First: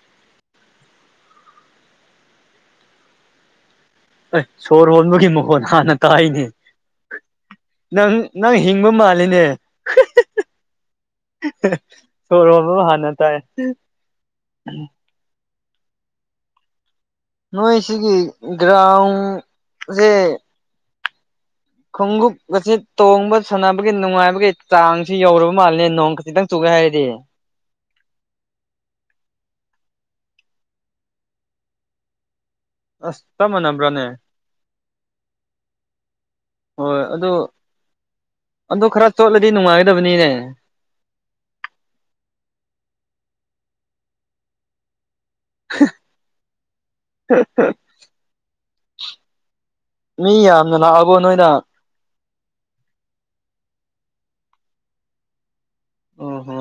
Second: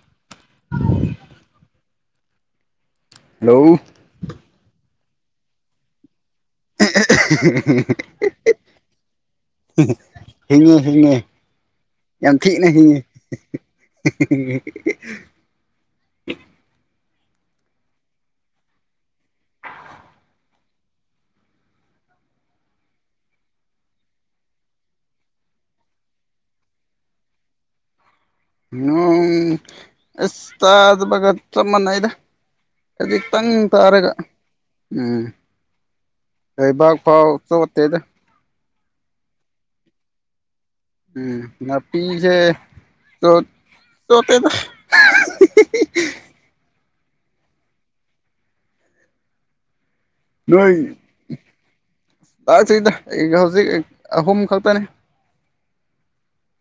ꯎ ꯍꯜꯂꯣ ꯑꯩ ꯁꯣꯔ ꯍꯣꯟꯕꯒꯤ ꯃꯈꯣꯟꯜ ꯍꯥꯟꯅ ꯇꯥꯏꯅꯦ ꯅꯪ ꯅꯪ ꯍꯤꯡꯕ ꯃꯥꯜꯂꯤꯅꯦ ꯍꯤꯡꯉꯦ ꯍꯤꯡꯉꯦ ꯌꯥꯝ ꯁꯣꯔꯣꯝ ꯊꯤꯅ ꯑꯃ ꯍꯥꯟꯅ ꯇꯥꯏ [inaudible] ꯅꯣꯏꯁꯤꯒꯤ ꯒ꯭ꯔꯥꯎꯟꯁꯦ ꯈꯣꯡꯎꯞ ꯑ ꯑꯁꯤ ꯇꯣꯡꯕ ꯁꯥꯟꯅꯕꯒꯤ ꯅꯨꯡꯉꯥꯏꯕꯒꯤ ꯆꯥꯡꯁꯤ ꯌꯧꯔꯕ ꯃꯥꯜꯂ ꯅꯣꯡ ꯈꯖꯤꯛꯇꯪ ꯆꯨꯒ ꯍꯥꯏꯗꯤ ꯎꯝ ꯑꯦꯁ ꯑꯗꯨꯗꯕꯒ ꯆꯃꯥꯟꯅ ꯏꯗ ꯍꯥꯏꯖꯤ ꯑꯁ ꯆꯞ ꯇꯪ ꯃꯥꯟꯅꯕ꯭ꯔꯥꯅꯦ ꯇꯥꯔꯒ ꯎꯝ ꯍꯣꯏꯕꯥ ꯍꯣꯏ ꯐꯥꯎ ꯑꯗꯨ ꯆꯧꯠꯇꯦꯗ ꯑꯗꯨ ꯈꯔ ꯆꯣꯠꯂꯗꯤ ꯅꯨꯡꯉꯥꯏꯒꯗꯕꯅꯤꯅꯦ ꯎꯝ ꯃꯥ ꯄꯤꯁꯦ ꯇꯣꯇ ꯍ ꯃꯤ ꯌꯥꯝꯅ ꯂꯥꯛꯑꯕꯣ ꯅꯣꯏꯅ ꯇꯥꯛꯁꯤꯗ ꯍꯧꯖꯤꯛ ꯑꯍꯨꯝ ꯈꯛꯇꯅꯦ ꯑꯣ ꯍꯣ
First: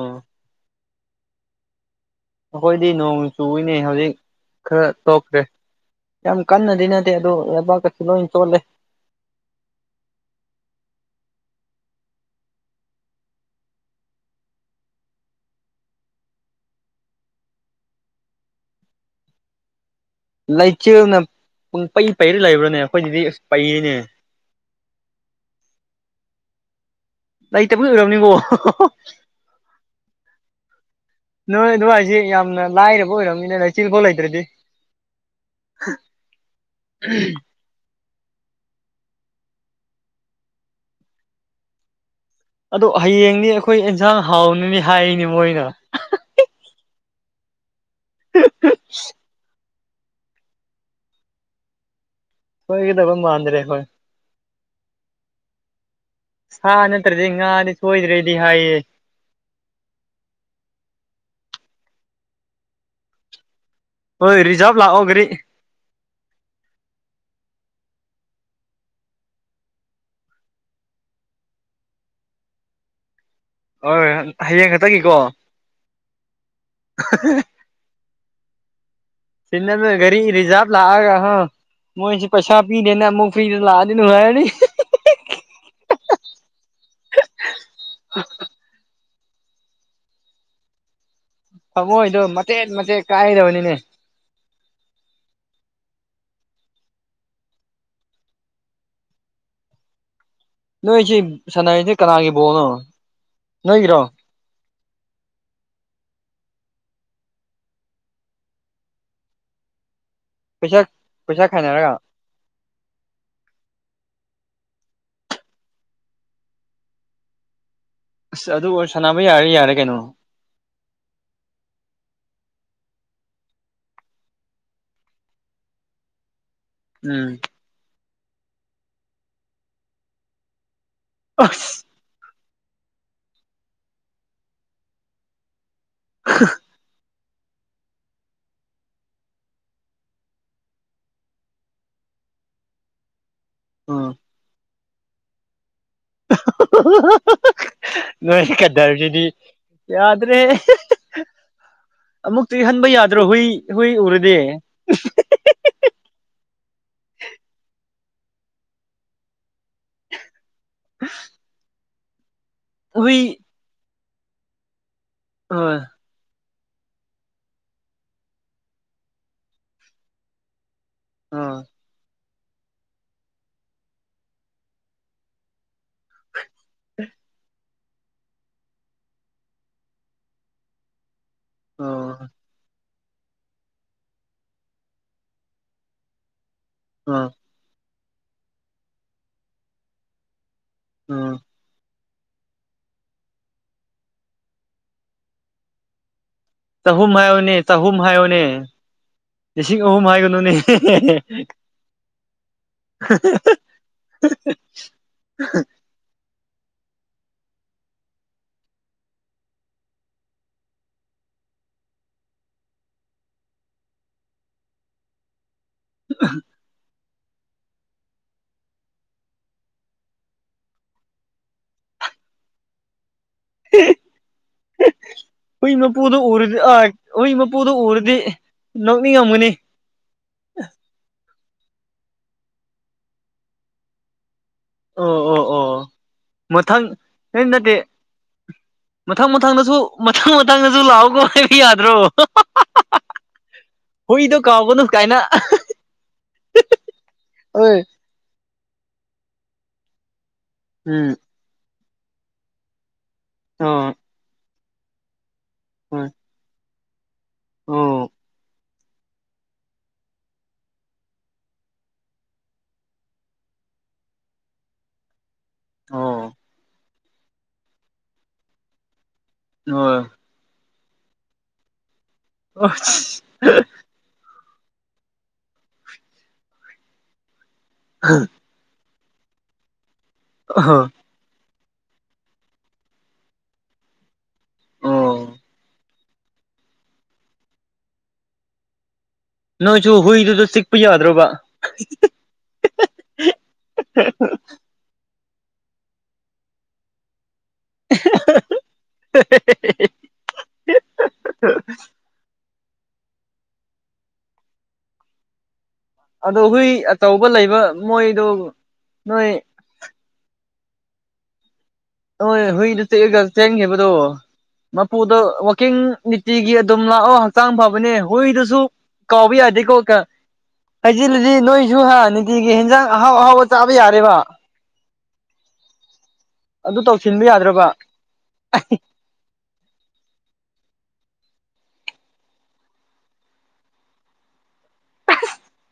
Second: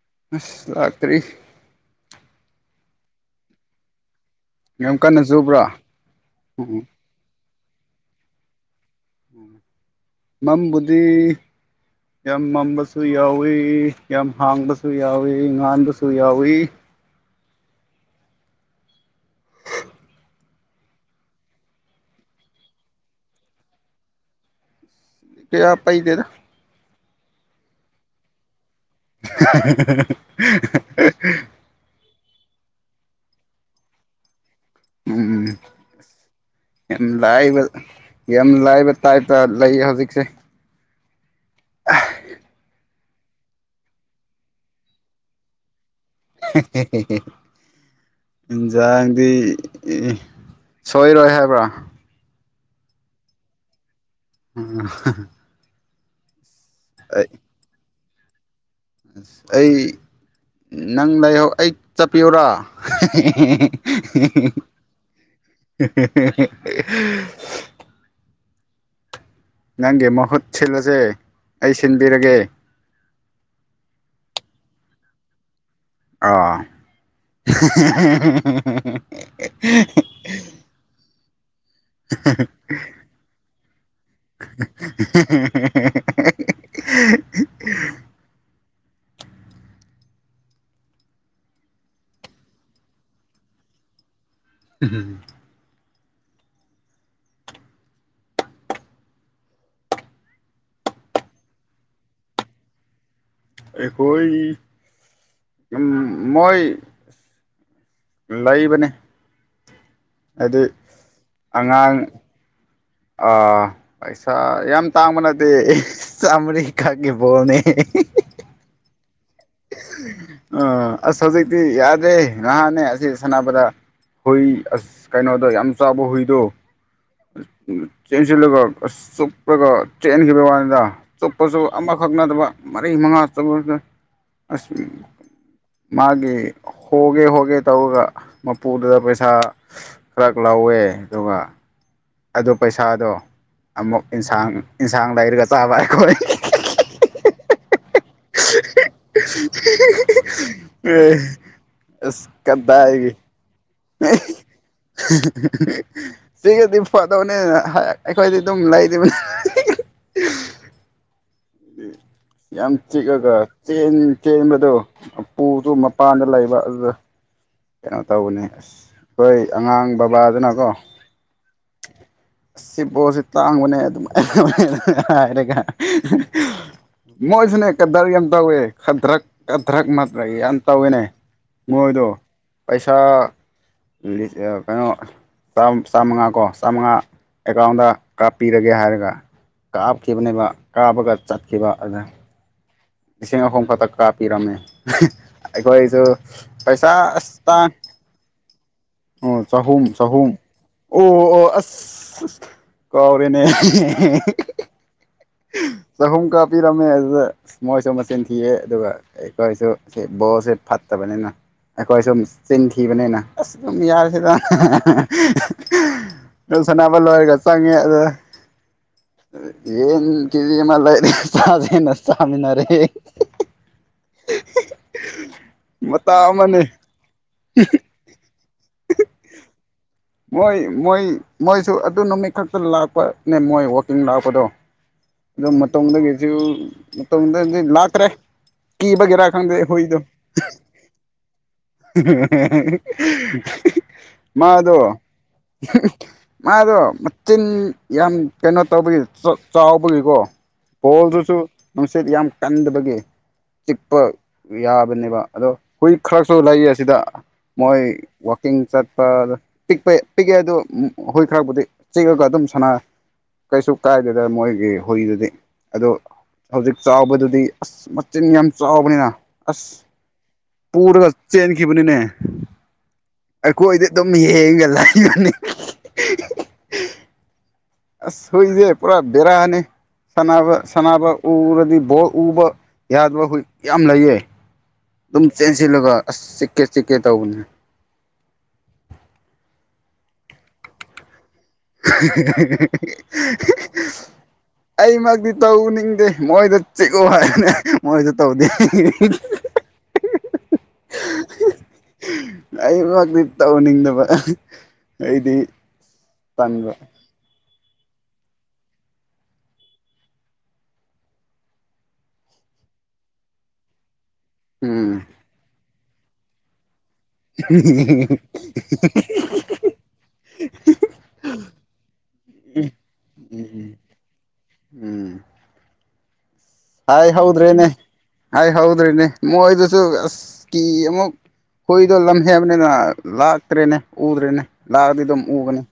ꯇ꯭ꯔꯤ ꯑꯩꯈꯣꯏꯗꯤ ꯅꯣꯡ ꯆꯨꯏꯅꯦ ꯍꯧꯖꯤꯛ ꯈꯔ ꯌꯥꯝ ꯀꯟꯅ ꯇꯣꯛꯈ꯭ꯔꯦ ꯆꯨꯕ꯭ꯔꯥ ꯌꯥꯝ ꯎꯝ ꯀꯟꯅꯗꯤ ꯅꯠꯇꯦ ꯑꯗꯨ ꯂꯩꯕꯥꯛꯀꯁꯨ ꯂꯣꯏ ꯆꯣꯠꯂꯦ [inaudible] ꯃꯝꯕꯨꯗꯤꯤ ꯌꯥꯝ ꯃꯝꯕꯁꯨ ꯌꯥꯎꯏꯤ ꯌꯥꯝ ꯍꯥꯡꯕꯁꯨ ꯌꯥꯎꯏꯤ ꯉꯥꯟꯕꯁꯨ ꯌꯥꯎꯏꯤ ꯂꯩꯆꯦꯜꯅ ꯄꯨꯡ ꯄꯩ ꯄꯩꯔ ꯂꯩꯕ꯭ꯔꯥꯅꯦ ꯑꯩꯈꯣꯏꯗꯗꯤ ꯑꯁ ꯄꯩꯅꯦ ꯀꯌꯥꯄꯥꯏꯗꯔ ꯂꯩꯇꯕꯗꯤ ꯑꯣꯏꯔꯝꯅꯤꯀꯣ [inaudible] ꯅꯣꯏ ꯑꯗꯨ ꯍꯥꯏꯁꯤꯦ ꯌꯥꯝꯅ ꯂꯥꯏꯔꯕ ꯑꯣꯏꯔꯕꯝꯅꯤꯅ ꯂꯥꯏꯆꯤꯜ ꯐꯥꯎ ꯂꯩꯇ꯭ꯔꯗꯤ ꯎꯝ ꯑꯦ ꯏꯕ ꯌꯥꯝ ꯂꯥꯏꯕ ꯇꯥꯏꯞꯇ ꯂꯩ ꯍꯧꯖꯤꯛꯁꯦ ꯑꯗꯣ ꯍꯌꯦꯡꯅꯤ ꯑꯩꯈꯣꯏ ꯑꯦꯟꯁꯥꯡ ꯍꯥꯎꯅꯤꯅꯤ ꯍꯥꯏꯔꯤꯅꯤ ꯃꯣꯏꯅ ꯏꯖꯥꯡꯗꯤ ꯁꯣꯏꯔꯣꯏ ꯍꯥꯏꯕ꯭ꯔꯥ ꯍꯣꯏꯒꯗꯕ ꯃꯥꯟꯗ꯭ꯔꯦ ꯍꯣꯏ ꯎꯝ ꯁꯥ ꯅꯠꯇ꯭ꯔꯗꯤ ꯉꯥꯗꯤ ꯁꯣꯏꯗ꯭ꯔꯦꯗꯤ ꯍꯥꯏꯌꯦ ꯑꯁ ꯑꯩ ꯅꯪ ꯂꯥꯏꯍꯧ ꯑꯩ ꯆꯠꯄꯤꯌꯧꯔꯥ ꯍꯣꯏ ꯔꯤꯖꯥꯚ ꯂꯥꯛꯑꯣꯈꯔꯤ [inaudible] ꯅꯪꯒꯤ ꯃꯍꯨꯠ ꯁꯤꯜꯂꯁꯦ ꯑꯩ ꯁꯤꯟꯕꯤꯔꯒꯦ ꯍꯣꯏ ꯍꯣꯏ ꯍꯌꯦꯡ ꯈꯛꯇꯒꯤꯀꯣ ꯑ ꯁꯤꯅꯗ ꯒꯥꯔꯤ ꯔꯤꯖꯥꯕ ꯂꯑꯒ ꯍ ꯃꯣꯏꯁꯤ ꯄꯩꯁꯥ ꯄꯤꯗꯦꯅ ꯑꯃꯨꯛ ꯐ꯭ꯔꯤꯗ ꯂꯥꯛꯑꯗꯤ ꯅꯨꯡꯉꯥꯏꯔꯅꯤ [inaudible] [inaudible] [inaudible] ꯊꯃꯣꯏꯗꯣ ꯃꯇꯆꯦꯠ ꯃꯆꯦꯠ ꯀꯥꯏꯗꯕꯅꯤꯅꯦ ꯎ ꯅꯣꯏꯁꯤꯦ ꯁꯅꯥꯏꯁꯦ ꯀꯅꯥꯒꯤꯕꯣꯅꯣ ꯑꯩꯈꯣꯏꯝ ꯃꯣꯏ ꯂꯩꯕꯅꯦ ꯍꯥꯏꯗꯤ ꯄꯩꯁꯥ ꯄꯩꯁꯥ ꯈꯥꯏꯅꯔꯒ ꯑꯉꯥꯡ ꯑꯥ ꯄꯩꯁꯥ ꯌꯥꯝ ꯇꯥꯡꯕ ꯅꯠꯇꯦ ꯆꯥꯝꯔꯤꯀꯥꯒꯤ ꯕꯣꯅꯤ ꯑꯁ ꯑꯗꯨ ꯑꯣꯏꯔ ꯁꯥꯟꯅꯕ ꯌꯥꯔꯦ ꯌꯥꯔꯦ ꯀꯩꯅꯣ ꯑ ꯑꯁ ꯍꯧꯖꯤꯛꯇꯤ ꯌꯥꯗꯦ ꯅꯍꯥꯟꯅꯦ ꯑꯁꯤ ꯁꯥꯟꯅꯕꯗ ꯍꯨꯏ ꯑꯁ ꯀꯩꯅꯣꯗꯣ ꯌꯥꯝ ꯆꯥꯎꯕ ꯍꯨꯏꯗꯣ ꯎꯝ ꯆꯦꯟꯁꯤꯜꯂꯒ ꯑꯁ ꯆꯨꯞꯄꯒ ꯆꯦꯟꯈꯤꯕꯒꯤ ꯋꯥꯅꯤꯗ ꯆꯨꯞꯄꯁꯨ ꯑꯁ ꯑꯃꯈꯛ ꯅꯠꯇꯕ ꯃꯔꯤ ꯃꯉꯥ ꯆꯒ ꯑꯁ ꯃꯥꯒꯤ ꯍꯣꯒꯦ ꯍꯣ ꯇꯧꯒꯦ ꯇꯧꯔꯒ ꯃꯄꯨꯗꯨꯗ ꯄꯩꯁꯥ ꯈꯔ ꯂꯧꯋꯦ ꯑꯗꯨꯒ ꯑꯗꯨ ꯄꯩꯁꯥꯗꯣ ꯑꯃꯨꯛ ꯎꯝ ꯏꯟꯁꯥꯡ ꯑꯦꯟꯁꯥꯡ ꯂꯩꯔꯒ ꯆꯥꯕ ꯑꯩꯈꯣꯏ ꯅ ꯀꯗꯖꯤꯗꯤ ꯌꯥ ꯦ ꯑꯁ ꯑꯃꯨꯛꯇꯤ ꯍꯟꯕ ꯀꯗꯥꯏꯒꯤ ꯌꯥꯗ꯭ꯔꯣ ꯍꯨꯏ ꯍꯨꯏ ꯎꯔꯗꯤ ꯍꯨꯏ ꯁꯤꯒꯗꯤ ꯐꯗ ꯍꯥꯏ ꯑꯩꯈꯣꯏꯗꯤ ꯑꯗꯨꯝ ꯂꯩꯔꯤꯕꯅꯤ ꯌꯥꯝ ꯍꯣꯏ ꯆꯤꯛꯑꯒ ꯆꯦꯟꯕꯗꯣ ꯄꯨꯁꯨ ꯑꯥ ꯃꯄꯥꯟꯗ ꯂꯩꯕ ꯑꯗꯨꯗ ꯀꯩꯅꯣ ꯇꯧꯕꯅꯦ ꯑꯁ ꯑꯩꯈꯣꯏ ꯑꯉꯥꯡ ꯕꯕꯥꯗꯨꯅꯀꯣ ꯑꯥ ꯁꯤꯕꯣꯠꯁꯤ ꯇꯥꯡꯕꯅꯦ ꯑꯗꯨꯃꯥꯏ ꯍꯥꯏꯔꯒ ꯃꯣꯏ ꯁꯅꯦ ꯈ ꯀꯗ꯭ꯔꯛ ꯌꯥꯝ ꯇꯧꯏꯦ ꯈꯊ꯭ꯔꯛ ꯀꯊ꯭ꯔꯛ ꯃꯊ꯭ꯔꯛ ꯌꯥꯝ ꯇꯧꯏꯦꯅꯦ ꯃꯣꯏꯗꯣ ꯄꯩꯁꯥ ꯀꯩꯅꯣ ꯆꯥꯝꯃꯉꯥ ꯀꯣ ꯆꯥꯝꯃꯉꯥ ꯑꯥ ꯑꯦꯀꯥꯎꯟꯗ ꯀꯥꯞꯄꯤꯔꯒꯦ ꯍꯥꯏꯔꯒ ꯀꯥꯞꯈꯤꯕꯅꯦꯕ ꯀꯥꯕꯒ ꯑꯥ ꯆꯠꯈꯤꯕ ꯑꯗ ꯂꯤꯁꯤꯡ ꯑꯍꯨꯝ ꯐꯛꯇꯛ ꯀꯥ ꯄꯤꯔꯝꯃꯦ ꯑꯩꯈꯣꯏꯁꯨ ꯄꯩꯁꯥ ꯆꯍꯨꯝ ꯑꯁ ꯍꯥꯏꯌꯣꯅꯦ ꯇꯥꯡ ꯆꯍꯨꯝ ꯍꯥꯏꯌꯣꯅꯦ ꯑꯣ ꯂꯤꯁꯤꯡ ꯆꯍꯨꯝ ꯑꯍꯨꯝ ꯆꯍꯨꯝ ꯍꯥꯏꯒꯅꯨꯅꯦ ꯑꯣ ꯑꯣ ꯑꯁ ꯀꯥꯎꯔꯦꯅꯦ [inaudible] ꯄꯨꯡ ꯀꯥ ꯄꯤꯔꯝꯃꯦ ꯑꯗꯨꯗ ꯃꯣꯏꯁꯨ ꯃꯆꯤꯟ ꯊꯤꯌꯦ ꯑꯗꯨꯒ ꯀꯔꯤꯁꯨ ꯕꯣꯣꯔꯁꯦ ꯐꯠꯇꯕꯅꯤꯅ ꯑꯩꯈꯣꯏ ꯁꯨꯝ ꯆꯤꯟ ꯊꯤꯕꯅꯤꯅ ꯑꯁ ꯑꯗꯨꯝ ꯌꯥꯔꯤꯁꯤꯗ ꯅꯣꯏ ꯁꯥꯟꯅꯕ ꯂꯣꯏꯔꯒ ꯆꯪꯉꯦ ꯑꯗ ꯌꯦ ꯀ ꯑꯃ ꯂꯩꯔꯦ ꯆꯖꯦꯅ ꯆꯃꯤꯅꯔꯦ [inaudible] ꯍ ꯃꯇꯥ ꯃꯄꯨꯗ ꯎꯔꯗ ꯑꯃꯅꯦ ꯍꯧ ꯃꯄꯨꯗ ꯎꯔꯗꯤ ꯅꯣꯛꯅꯤꯡꯉꯝꯃꯨꯅꯤ ꯃꯣꯏ ꯃꯣꯏ ꯃꯣꯏꯁꯨ ꯑꯗꯨ ꯅꯨꯃꯤꯠ ꯈꯛꯇ ꯂꯥꯛꯄꯅꯦ ꯃꯣꯏ ꯋꯥꯛꯀꯤꯡ ꯂꯥꯛꯄꯗꯣ ꯑꯣ ꯃꯇꯝꯗꯒꯤꯁꯨ ꯃꯊꯪ ꯃꯇꯝꯗꯤ ꯅꯠꯇꯦ ꯂꯥꯛꯇ꯭ꯔꯦ ꯀ ꯃꯊꯪ ꯒꯦꯔ ꯈꯪꯗ ꯍ ꯃꯊꯪꯗꯁꯨ ꯏꯗꯣ ꯃꯊꯪ ꯃꯊꯪꯗꯁꯨ ꯂꯥꯛꯑꯣꯀꯣ ꯍꯥꯏꯕ ꯌꯥꯗ꯭ꯔꯣ ꯍꯨꯏꯗꯣ ꯀꯥꯎꯒꯅꯨ ꯃꯥꯗꯣ ꯀꯥꯏꯅ ꯃꯥꯗꯣ ꯃꯆꯤꯟ ꯍꯣꯏ ꯌꯥꯝ ꯀꯩꯅꯣ ꯇꯧꯕꯒꯤ ꯆꯥꯎꯕꯒꯤꯀꯣ ꯎꯝ ꯕꯣꯜꯗꯨꯁꯨ ꯅꯨꯡꯁꯤꯠ ꯌꯥꯝ ꯀꯟꯗꯕꯒꯤ ꯑꯣ ꯆꯤꯛꯄ ꯌꯥꯕꯅꯦꯕ ꯑꯗꯣ ꯍꯨꯏ ꯍꯣꯏ ꯈꯔꯁꯨ ꯂꯩꯌꯦ ꯑꯁꯤꯗ ꯃꯣꯏ ꯑꯣ ꯋꯥꯀꯤꯡ ꯆꯠ ꯄꯤꯛꯄ ꯄꯤꯛꯑꯦ ꯍꯥꯏ ꯑꯗꯨ ꯑꯩꯈꯣꯏ ꯈꯔꯕꯨꯗꯤ ꯆꯤꯛꯑꯒ ꯑꯗꯨꯝ ꯁꯥꯟꯅ ꯀꯩꯁꯨ ꯀꯥꯏꯗꯦꯗ ꯃꯣꯏꯒꯤ ꯍꯣꯏꯗꯨꯗꯤ ꯑꯗꯣ ꯑꯣ ꯍꯧꯖꯤꯛ ꯆꯥꯎꯕꯗꯨꯗꯤ ꯑꯁ ꯃꯆꯤꯟ ꯌꯥꯝ ꯆꯥꯎꯕꯅꯤꯅ ꯍ ꯑꯁ ꯄꯨꯔꯒ ꯆꯦꯟꯈꯤꯕꯅꯤꯅꯦ ꯑꯣ ꯑꯩꯈꯣꯏꯗꯤ ꯑꯗꯨꯝ ꯍꯡꯒꯏ ꯂꯅꯤ ꯑꯁꯣꯏꯁꯦ ꯄꯨꯔꯥ ꯕꯦꯔꯥꯑꯅꯤ ꯁꯅꯕ ꯑꯣ ꯁꯅꯕ ꯎꯔꯗꯤ ꯑꯗꯨ ꯕꯣꯔ ꯎꯕ ꯌꯥꯗꯕ ꯍꯧꯈꯣꯏ ꯌꯥꯝ ꯂꯩꯌꯦ ꯑꯗꯨꯝ ꯑꯣ ꯆꯦꯟꯁꯤꯜꯂꯒ ꯑꯁ ꯆꯤꯛꯀꯦ ꯆꯤꯛꯀꯦ ꯇꯧꯕꯅꯦ ꯅꯣꯏꯁꯨ ꯍꯨꯏꯗꯨꯗ ꯆꯤꯛꯄ ꯌꯥꯗ꯭ꯔꯣꯕ ꯑꯩ ꯃꯒꯗꯤ ꯇꯧꯅꯤꯡꯗꯦ ꯃꯣꯏꯗ ꯆꯤꯛꯎ ꯍꯥꯏꯕꯅꯦ ꯃꯣꯏꯁꯨ ꯇꯧꯗꯦ [unintelligible] ꯑꯩ ꯉꯛꯇꯤ ꯇꯧꯟꯅꯤꯡꯗꯕ ꯑꯩꯗꯤ ꯑꯗꯣ ꯍꯨꯏ ꯇꯟꯕ ꯑꯆꯧꯕ ꯂꯩꯕ ꯃꯣꯏꯗꯣ ꯅꯣꯏ ꯍꯣꯏ ꯍꯨꯏꯗ ꯆꯦꯛꯑꯒ ꯆꯦꯟꯈꯤꯕꯗꯣ ꯎꯝ ꯃꯄꯨꯗ ꯋꯀꯤꯡ ꯅꯤꯇꯤꯒꯤ ꯑꯗꯨꯝ ꯂꯥꯛꯑꯣ ꯍꯛꯆꯥꯡ ꯐꯕꯅꯦ ꯍꯨꯏꯗꯨꯁꯨ ꯀꯥꯎꯕ ꯌꯥꯗꯦꯀꯣ ꯍꯩꯖꯤꯜꯂꯗꯤ ꯅꯣꯏꯁꯨ ꯍꯥ ꯅꯨꯡꯇꯤꯒꯤ ꯎꯝ ꯍꯟꯖꯥꯡ ꯑꯍꯥꯎ ꯑꯍꯥꯎꯕ ꯆꯥꯕ ꯌꯥꯔꯦꯕ ꯎꯝ ꯑꯗꯨ ꯍꯥꯏꯥꯏ ꯇꯧꯁꯤꯟꯕ ꯍꯥꯎꯗ꯭ꯔꯔꯤꯅꯦ ꯌꯥꯗ꯭ꯔꯕ ꯍꯥꯏꯥꯏ ꯍꯥꯎꯗ꯭ꯔꯔꯤꯅꯦ ꯃꯣꯏꯣꯏ ꯑꯁꯀꯤꯤ ꯑꯃꯨꯛ ꯍꯨꯣꯏꯗꯣ ꯂꯝꯍꯦꯕꯅꯤꯅ ꯂꯥꯛꯇ꯭ꯔꯦꯅꯦ ꯎꯗ꯭ꯔꯦꯅꯦ ꯂꯥꯛꯑꯗꯤ ꯑꯗꯨꯝ ꯎꯒꯅꯤ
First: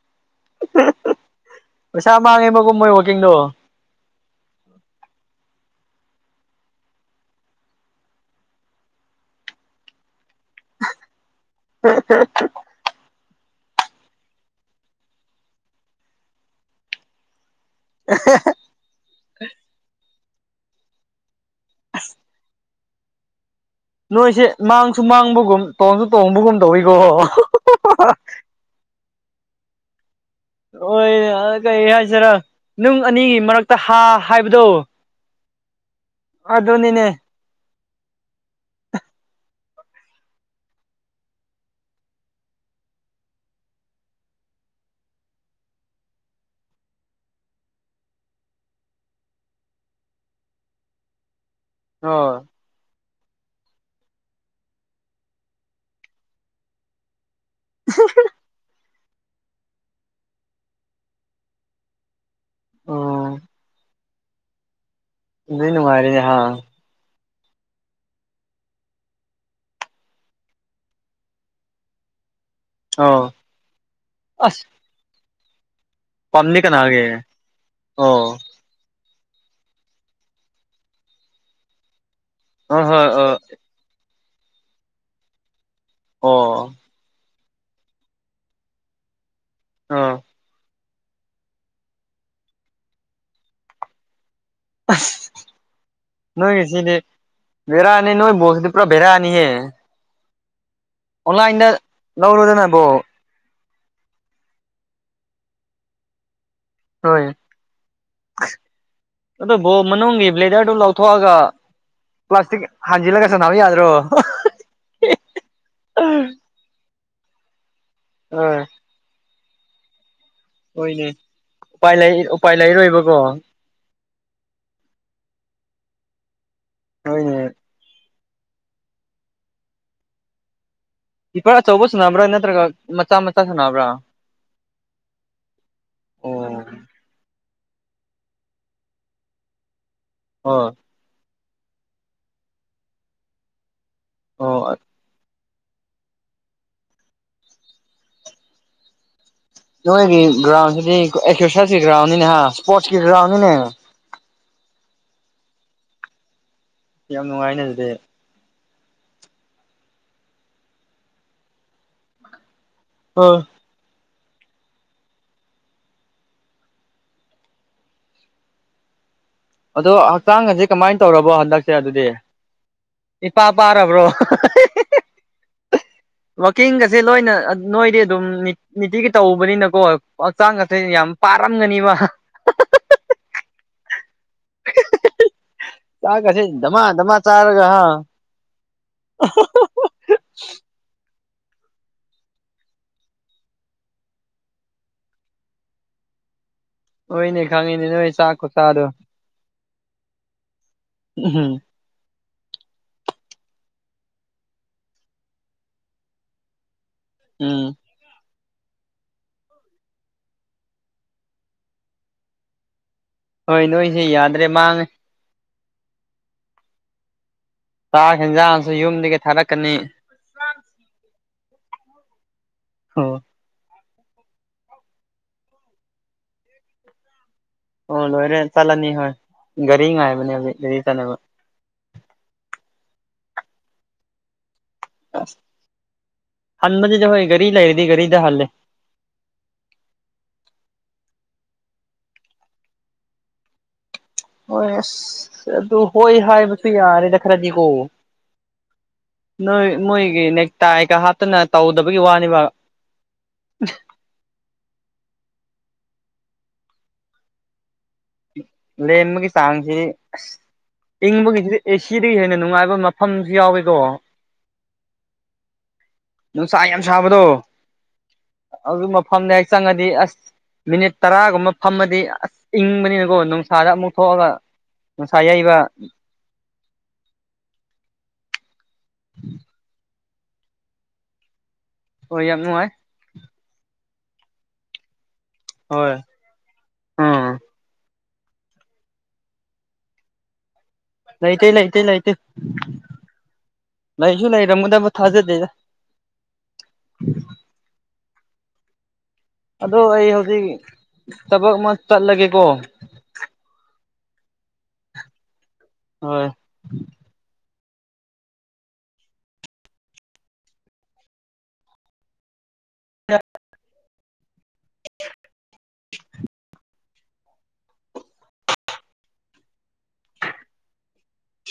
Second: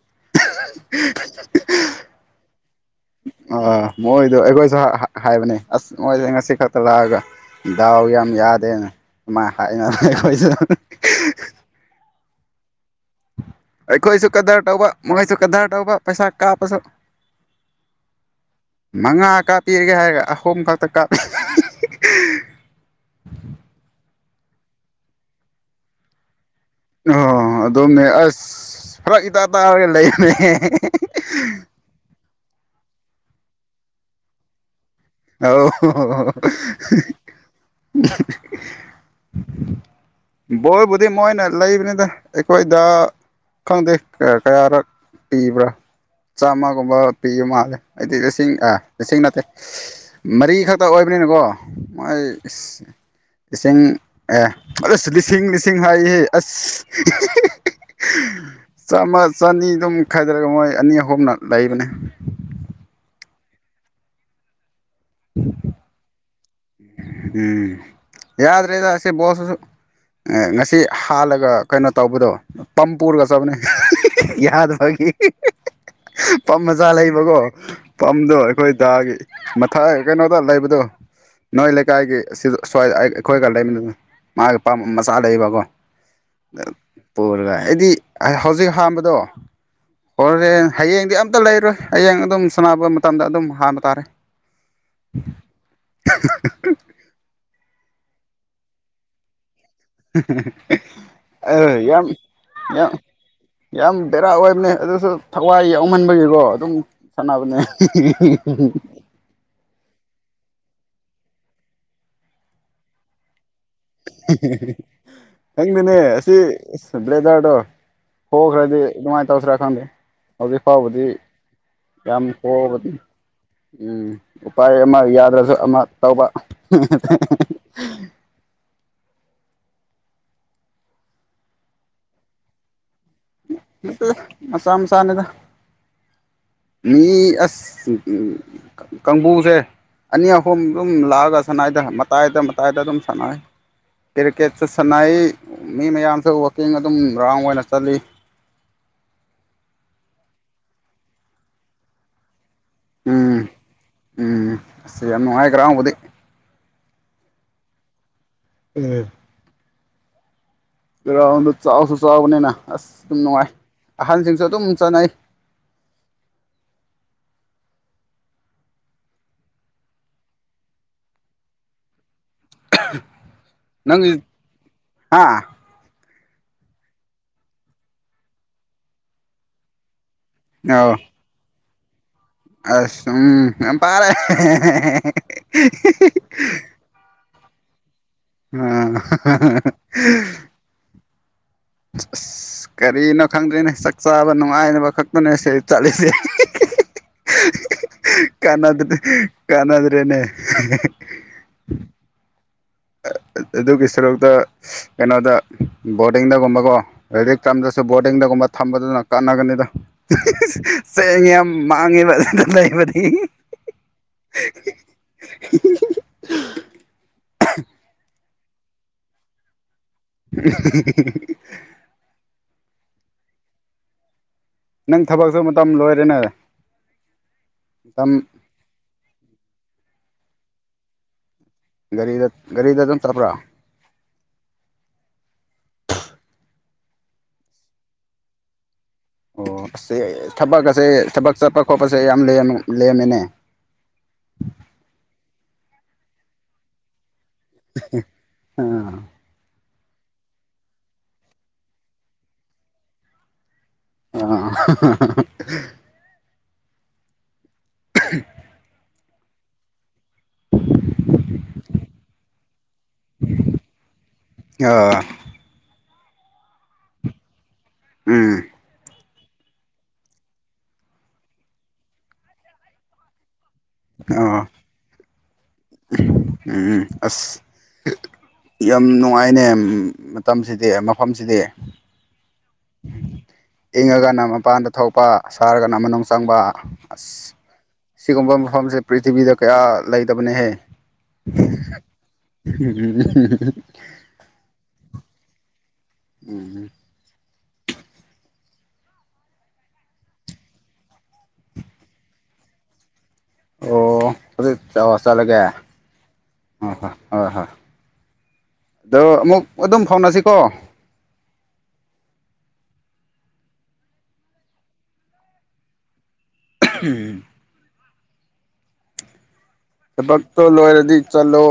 ꯋꯥꯀꯤꯦꯗꯣ ꯑꯥ ꯃꯣꯏꯗꯣ ꯑꯩꯈꯣꯏꯁꯨ ꯍꯥꯏꯕꯅꯦ ꯑꯁ ꯃꯣꯏꯁꯦ ꯉꯁꯤ ꯈꯛꯇ ꯂꯥꯛꯑꯒ ꯗꯥꯎ ꯌꯥꯝ ꯌꯥꯗꯦꯅ ꯃꯥ ꯍꯥꯏꯥꯏꯅ ꯀꯣꯏꯁ ꯑꯩꯈꯣꯏꯁꯨ ꯀꯗꯥꯔ ꯇꯧꯕ ꯃꯈꯣꯏꯁꯨ ꯀꯗꯥꯔ ꯇꯧꯕ ꯄꯩꯁꯥ ꯀꯥꯞꯄꯁꯨ ꯃꯉꯥ ꯀꯥꯄꯤꯤꯔꯒꯦ ꯍꯥꯏꯔꯒ ꯈꯣꯝ ꯈꯥꯛꯛꯇ ꯀꯥ ꯅꯣꯏꯁꯦ ꯃꯥꯡꯁꯨ ꯃꯥꯡꯕꯒꯨꯝ ꯇꯣꯡꯁꯨ ꯇꯣꯡꯕꯒꯨꯝ ꯇꯧꯋꯤꯀꯣ ꯄꯨ ꯏ ꯇꯔ ꯇꯔꯒ ꯂꯩ ꯍꯣꯏ ꯀꯩ ꯍꯥꯏꯁꯤꯔ ꯅꯨꯡ ꯑꯅꯤꯒꯤ ꯃꯔꯛꯇ ꯍꯥ ꯍꯥꯏꯕꯗꯣ ꯑꯣ ꯑꯗꯨꯅꯤꯅꯦ ꯕꯣꯏꯕꯨꯗꯤ ꯃꯣꯏꯅ ꯂꯩꯕꯅꯤꯗ ꯑꯩꯈꯣꯏꯗ ꯈꯪꯗꯦꯌꯥ ꯀꯌꯥꯔꯛ ꯄꯤꯕ꯭ꯔꯥ ꯆꯥꯝꯃꯒꯨꯝꯕ ꯄꯤꯌ ꯃꯥꯜꯂꯦ ꯑꯩꯗꯤ ꯂꯤꯁꯤꯡ ꯑ ꯂꯤꯁꯤꯡ ꯅꯠꯇꯦ ꯃꯔꯤ ꯈꯛꯇ ꯑꯣꯏꯕꯅꯤꯅꯀꯣ ꯃꯣꯏ ꯑꯣ ꯄꯆꯤꯡ ꯑꯦ ꯑꯁ ꯂꯤꯁꯤꯡ ꯂꯤꯁꯤꯡ ꯍꯥꯏꯍꯦ ꯑꯁ ꯆꯥꯝꯃ ꯆꯅꯤ ꯑꯗꯨꯝ ꯈꯥꯏꯗꯔꯒ ꯃꯣꯏ ꯑꯅꯤ ꯑꯍꯨꯝꯅ ꯂꯩꯕꯅꯦ ꯑꯣ ꯅꯨꯅꯨꯡꯉꯔꯦ ꯎꯝ ꯌꯥꯗ꯭ꯔꯦꯗ ꯁꯤꯦ ꯣꯁꯁꯨ ꯉꯁꯤ ꯍꯥꯜꯂꯒ ꯀꯩꯅꯣ ꯇꯧꯕꯗꯣ ꯑꯣ ꯄꯝꯄꯨꯔꯒ ꯁꯕꯅꯦ ꯑꯁ ꯌꯥꯗ ꯍꯥꯏꯒꯤ ꯄꯝ ꯄꯝꯗꯤ ꯃꯆꯥ ꯀꯅꯥꯒꯤ ꯂꯩꯕꯀꯣ ꯑꯣ ꯄꯝꯗꯣ ꯑꯩꯈꯣꯏ ꯗꯥꯒꯤ ꯃꯊꯥꯏ ꯀꯩꯅꯣꯗ ꯂꯩꯕꯗꯣ ꯅꯣꯏ ꯂꯩꯀꯥꯏꯒꯤ ꯁꯤꯗ ꯍꯣꯏ ꯁ꯭ꯋꯥꯏꯗ ꯍꯣꯏ ꯑꯣ ꯑꯩꯈꯣꯏ ꯈ ꯂꯩꯃꯤꯟꯅꯅ ꯃꯥꯒꯤ ꯃꯆꯥ ꯂꯩꯕꯀꯣ ꯑꯣ ꯄꯨꯔꯒ ꯑꯩꯗꯤ ꯍꯧꯖꯤꯛ ꯍꯥꯡꯝꯕꯗꯣ ꯑꯣ ꯍꯣꯔꯣꯔꯦꯟ ꯍꯌꯦꯡꯗꯤ ꯑꯝꯇ ꯂꯩꯔꯣꯏ ꯍꯌꯦꯡ ꯑꯗꯨꯝ ꯁꯥꯟꯅꯕ ꯃꯇꯝꯗ ꯑꯗꯨꯝ ꯍꯝꯕ ꯇꯥꯔꯦ ꯅꯣꯏ ꯁꯤꯗꯤ ꯕꯔꯥ ꯃ ꯅꯣꯏ ꯕꯁꯇ ꯄꯨ ꯦꯔꯥꯅꯤꯍꯦ ꯑ ꯌꯥꯝ ꯂꯧꯔꯣꯗꯅ ꯌꯥꯝ ꯕꯣꯜ ꯌꯥꯝ ꯕꯦꯔꯥ ꯑꯣꯏꯕꯅꯦ ꯑꯗꯨꯁꯨ ꯊꯋꯥꯏ ꯌꯥꯎꯍꯟꯕꯒꯤꯀꯣ ꯑꯗꯨꯝ ꯍꯣꯏ ꯁꯥꯟꯅꯕꯅꯦ ꯂ꯭ꯂꯦꯗꯔꯗꯨꯣ ꯂꯥꯎꯊꯣꯑꯒ ꯄ꯭ꯂꯥꯁꯇꯤꯛ ꯍꯥꯟꯖꯤꯜꯂꯒꯁꯤꯅ ꯅꯪꯗꯤꯅꯦ ꯑꯁꯤ ꯑ ꯕ꯭ꯂꯦꯖꯥꯔꯗꯣ ꯍꯣꯏ ꯍꯣꯈ꯭ꯔꯗꯤ ꯑꯗꯨꯃꯥꯏꯅ ꯇꯧꯁꯤꯔꯥ ꯈꯪꯗꯦ ꯍꯧꯖꯤꯛ ꯐꯥꯎꯕꯗꯤ ꯍꯣꯏꯅꯦ ꯎꯄꯥꯏ ꯌꯥꯝ ꯂꯩ ꯎꯄꯥꯏ ꯍꯣꯕꯅꯤ ꯂꯩꯔꯣꯏꯕꯀꯣ ꯎꯝ ꯎꯄꯥꯏ ꯑꯃ ꯌꯥꯗ꯭ꯔꯁꯨ ꯑꯃ ꯇꯧꯕ ꯍꯣꯏꯅꯦ ꯏꯄꯥ ꯆꯧꯧꯕꯁꯨ ꯅꯝꯕ꯭ꯔ ꯀ ꯠꯇ ꯃꯁꯥ ꯃꯁꯥꯅꯗ ꯑꯣ ꯃꯤ ꯑꯁ ꯀꯥꯡꯕꯨꯁꯦ ꯑꯅꯤ ꯑꯍꯨꯝ ꯑꯣ ꯑꯗꯨꯝ ꯂꯥꯛꯑꯒ ꯁꯥꯟꯅꯏꯗ ꯃꯇꯥꯏꯗ ꯃꯇꯥꯏꯗ ꯑꯗꯨꯝ ꯁꯥꯟꯅꯩ ꯀ꯭ꯔꯤꯀꯦꯠꯁ ꯑꯣ ꯁꯥꯟꯅꯩ ꯃꯤ ꯃꯌꯥꯝꯁꯨ ꯋꯥꯛꯀꯤꯡ ꯑꯗꯨꯝ ꯔꯥꯎꯟ ꯑꯣꯏꯅ ꯆꯠꯂꯤ ꯅꯣꯏꯒꯤ ꯒ꯭ꯔꯥꯎꯟꯗꯤ ꯑꯦꯛꯁꯔꯁꯥꯏꯁꯀꯤ ꯭ꯔꯥꯎꯟꯅꯤꯅꯦꯍ ꯎꯝ ꯄꯣꯁꯀꯤꯔꯅꯤꯅꯦ ꯀ꯭ꯔꯥꯎꯝꯕꯗꯤ ꯌꯥꯝ ꯅꯨꯡꯉꯥꯏꯅꯦ ꯑꯗꯨꯗꯤ ꯎꯝ ꯥꯎꯟꯗꯣ ꯆꯥꯎꯁꯨ ꯆꯥꯎꯕꯅꯤꯅ ꯑꯁ ꯑꯗꯨꯝ ꯑ ꯅꯨꯡꯉꯥꯏ ꯑꯍꯟꯁꯤꯡꯁꯨ ꯑꯗꯨꯝ ꯆꯠꯅꯩ ꯑꯗꯣ ꯍꯛꯆꯥꯡꯁꯦ ꯀꯃꯥꯏꯅ ꯇꯧꯔꯕꯣ ꯍꯟꯗꯛꯁꯦ ꯑꯗꯨꯗꯤ ꯏꯄꯥ ꯄꯥꯕ꯭ꯔꯣ ꯅꯪꯒꯤ ꯍꯥ ꯋꯥꯛꯀꯤꯡꯒꯁꯦ ꯂꯣꯏꯅ ꯅꯣꯏꯗꯤ ꯑꯗꯨꯝ ꯅꯤꯇꯤꯒꯤ ꯇꯧꯕꯅꯤꯅꯀꯣ ꯍꯛꯆꯥꯡ ꯑꯁ ꯌꯥꯝ ꯄꯥꯔꯝꯒꯅꯤꯕ ꯑꯁꯨꯝꯝ ꯄꯥꯔꯦ ꯇꯔꯒ ꯍꯥ ꯑ ꯑꯁ ꯀꯔꯤꯅꯣ ꯈꯪꯗꯦꯅꯦ ꯆꯥꯛ ꯆꯥꯕ ꯅꯨꯡꯉꯥꯏꯅꯕ ꯈꯛꯇꯅꯦ ꯁꯤ ꯆꯠꯂꯤꯁꯦ ꯍꯣꯏꯅꯦ ꯈꯪꯉꯤꯅꯦ ꯅꯣꯏ ꯆꯥꯛꯀ ꯆꯥꯗꯣ ꯀꯥꯟꯗ꯭ꯔꯦꯅꯦ ꯑꯗꯨꯒꯤ ꯁꯔꯨꯛꯇ ꯀꯩꯅꯣꯗ ꯕꯣꯔꯗꯤꯡꯗꯒꯨꯝꯕꯀꯣ ꯎꯝ ꯑꯦꯗꯤꯛꯇꯝꯁꯦ ꯣꯡꯗꯨꯝ ꯊꯝꯕꯗꯨꯅ ꯀꯥꯟꯅꯒꯅꯤꯗ ꯆꯦꯡ ꯌꯥꯝ ꯃꯥꯡꯉꯦꯕ ꯑꯗꯨꯗ ꯂꯩꯕꯗꯤ ꯍꯣꯏ ꯅꯣꯏꯁꯦ ꯌꯥꯗ꯭ꯔꯦ ꯃꯥꯡꯉꯦ [inaudible] ꯆꯥꯛ ꯌꯦꯦꯟꯖꯥꯡꯁꯨ ꯌꯨꯝꯗꯒꯤ ꯊꯥꯔꯛꯀꯅꯤ [inaudible] ꯍ ꯅꯪ ꯊꯕꯛꯁꯨ ꯃꯇꯝ ꯂꯣꯏꯔꯦꯅꯦ ꯑꯣ ꯃꯇꯝ ꯂꯣꯏꯔꯦ ꯆꯠꯂꯅꯤ ꯍꯣꯏ ꯒꯥꯔꯤ ꯉꯥꯏꯕꯅꯦ ꯍꯧꯖꯤꯛ ꯒꯥꯔꯤ ꯆꯠꯅꯕ ꯒꯥꯔꯤꯗ ꯒꯥꯔꯤꯗ ꯑꯗꯨꯝ ꯆꯠꯄ꯭ꯔꯥ ꯍ ꯃꯗꯤꯗ ꯍꯧꯣꯏ ꯔꯤ ꯂꯩꯔꯗꯤ ꯔꯤꯗ ꯍꯂ ꯑꯣ ꯑꯁꯤ ꯊꯕꯛ ꯑꯁꯦ ꯊꯕꯛ ꯆꯠꯄ ꯈꯣꯠꯄꯁꯦ ꯌꯥꯝ ꯂꯦꯝꯃꯤꯅꯦ ꯍꯣꯏ ꯑꯁ ꯑꯗꯨ ꯍꯣꯏ ꯍꯥꯏꯕꯁꯨ ꯌꯥꯔꯦ ꯈꯔꯖꯤ ꯀꯣ ꯑꯥ ꯅ ꯃꯣꯏꯒꯤ ꯅꯦꯛꯇꯀ ꯍꯥꯞꯇꯅ ꯇꯧꯗꯕꯒꯤ ꯋꯥꯅꯤꯕ ꯑ ꯂꯦꯝꯕꯒꯤ ꯆꯥꯡꯁꯤ ꯏꯪꯕꯒꯤꯁꯤꯗ ꯑꯦꯁꯤꯗꯒꯤ ꯍꯦꯟꯅ ꯅꯨꯡꯉꯥꯏꯕ ꯃꯐꯝꯁꯨ ꯌꯥꯎꯋꯀꯣ ꯑ ꯅꯨꯡꯁꯥ ꯌꯥꯝ ꯁꯥꯕꯗꯣ ꯎꯝ ꯑꯗꯨ ꯃꯐꯝꯗ ꯍꯥꯛ ꯆꯪꯉꯗꯤ ꯑꯁ ꯃꯤꯅꯤꯠ ꯇꯔꯥꯒꯨꯝꯕ ꯐꯝꯃꯗꯤ ꯑꯁ ꯏꯪꯕꯅꯤꯅꯀꯣ ꯃꯠꯊꯣꯛꯑꯒ ꯑꯥ ꯉꯅꯨꯡꯁꯥꯏ ꯎꯝ ꯑꯁ ꯌꯥꯝ ꯅꯨꯡꯉꯥꯏꯅꯦ ꯃꯇꯝꯁꯤꯗꯤ ꯃꯐꯝꯁꯤꯗꯤ ꯍ ꯌꯥꯝ ꯅꯨꯡꯉꯥꯏ ꯏꯪꯉꯒꯅ ꯃꯄꯥꯟꯗ ꯊꯣꯛꯄ ꯁꯥꯔꯒꯅ ꯍꯣꯏ ꯃꯅꯨꯡ ꯆꯪꯕ ꯎꯝ ꯑꯁ ꯁꯤꯒꯨꯝꯕ ꯃꯐꯝꯁꯦ ꯄ꯭ꯔꯤꯊꯤꯕꯤꯗ ꯀꯌꯥ ꯂꯩꯇꯕꯅꯍꯦ ꯂꯩꯇꯦ ꯂꯩꯇꯦ ꯂꯩꯇꯦ ꯂꯩꯁꯨ ꯂꯩꯔꯝꯃꯗꯕ ꯊꯥꯖꯗꯦꯗ ꯎꯝ ꯎꯝ ꯑꯗꯣ ꯑꯩ ꯍꯧꯖꯤꯛ ꯊꯕꯛ ꯑꯃ ꯆꯠꯂꯒꯦꯀꯣ ꯑꯣ ꯑꯗꯨ ꯆꯠꯂꯒꯦ ꯍ ꯍꯣꯏ ꯍꯣꯏ ꯍꯣꯏ ꯍꯣꯏ ꯑꯗꯣ ꯑꯃꯨꯛ ꯑꯗꯨꯝ ꯐꯣꯟꯅꯁꯤꯀꯣ ꯑ ꯎꯝ ꯍꯕꯛꯛꯇꯣ ꯂꯣꯏꯔꯗꯤ ꯆꯂꯣ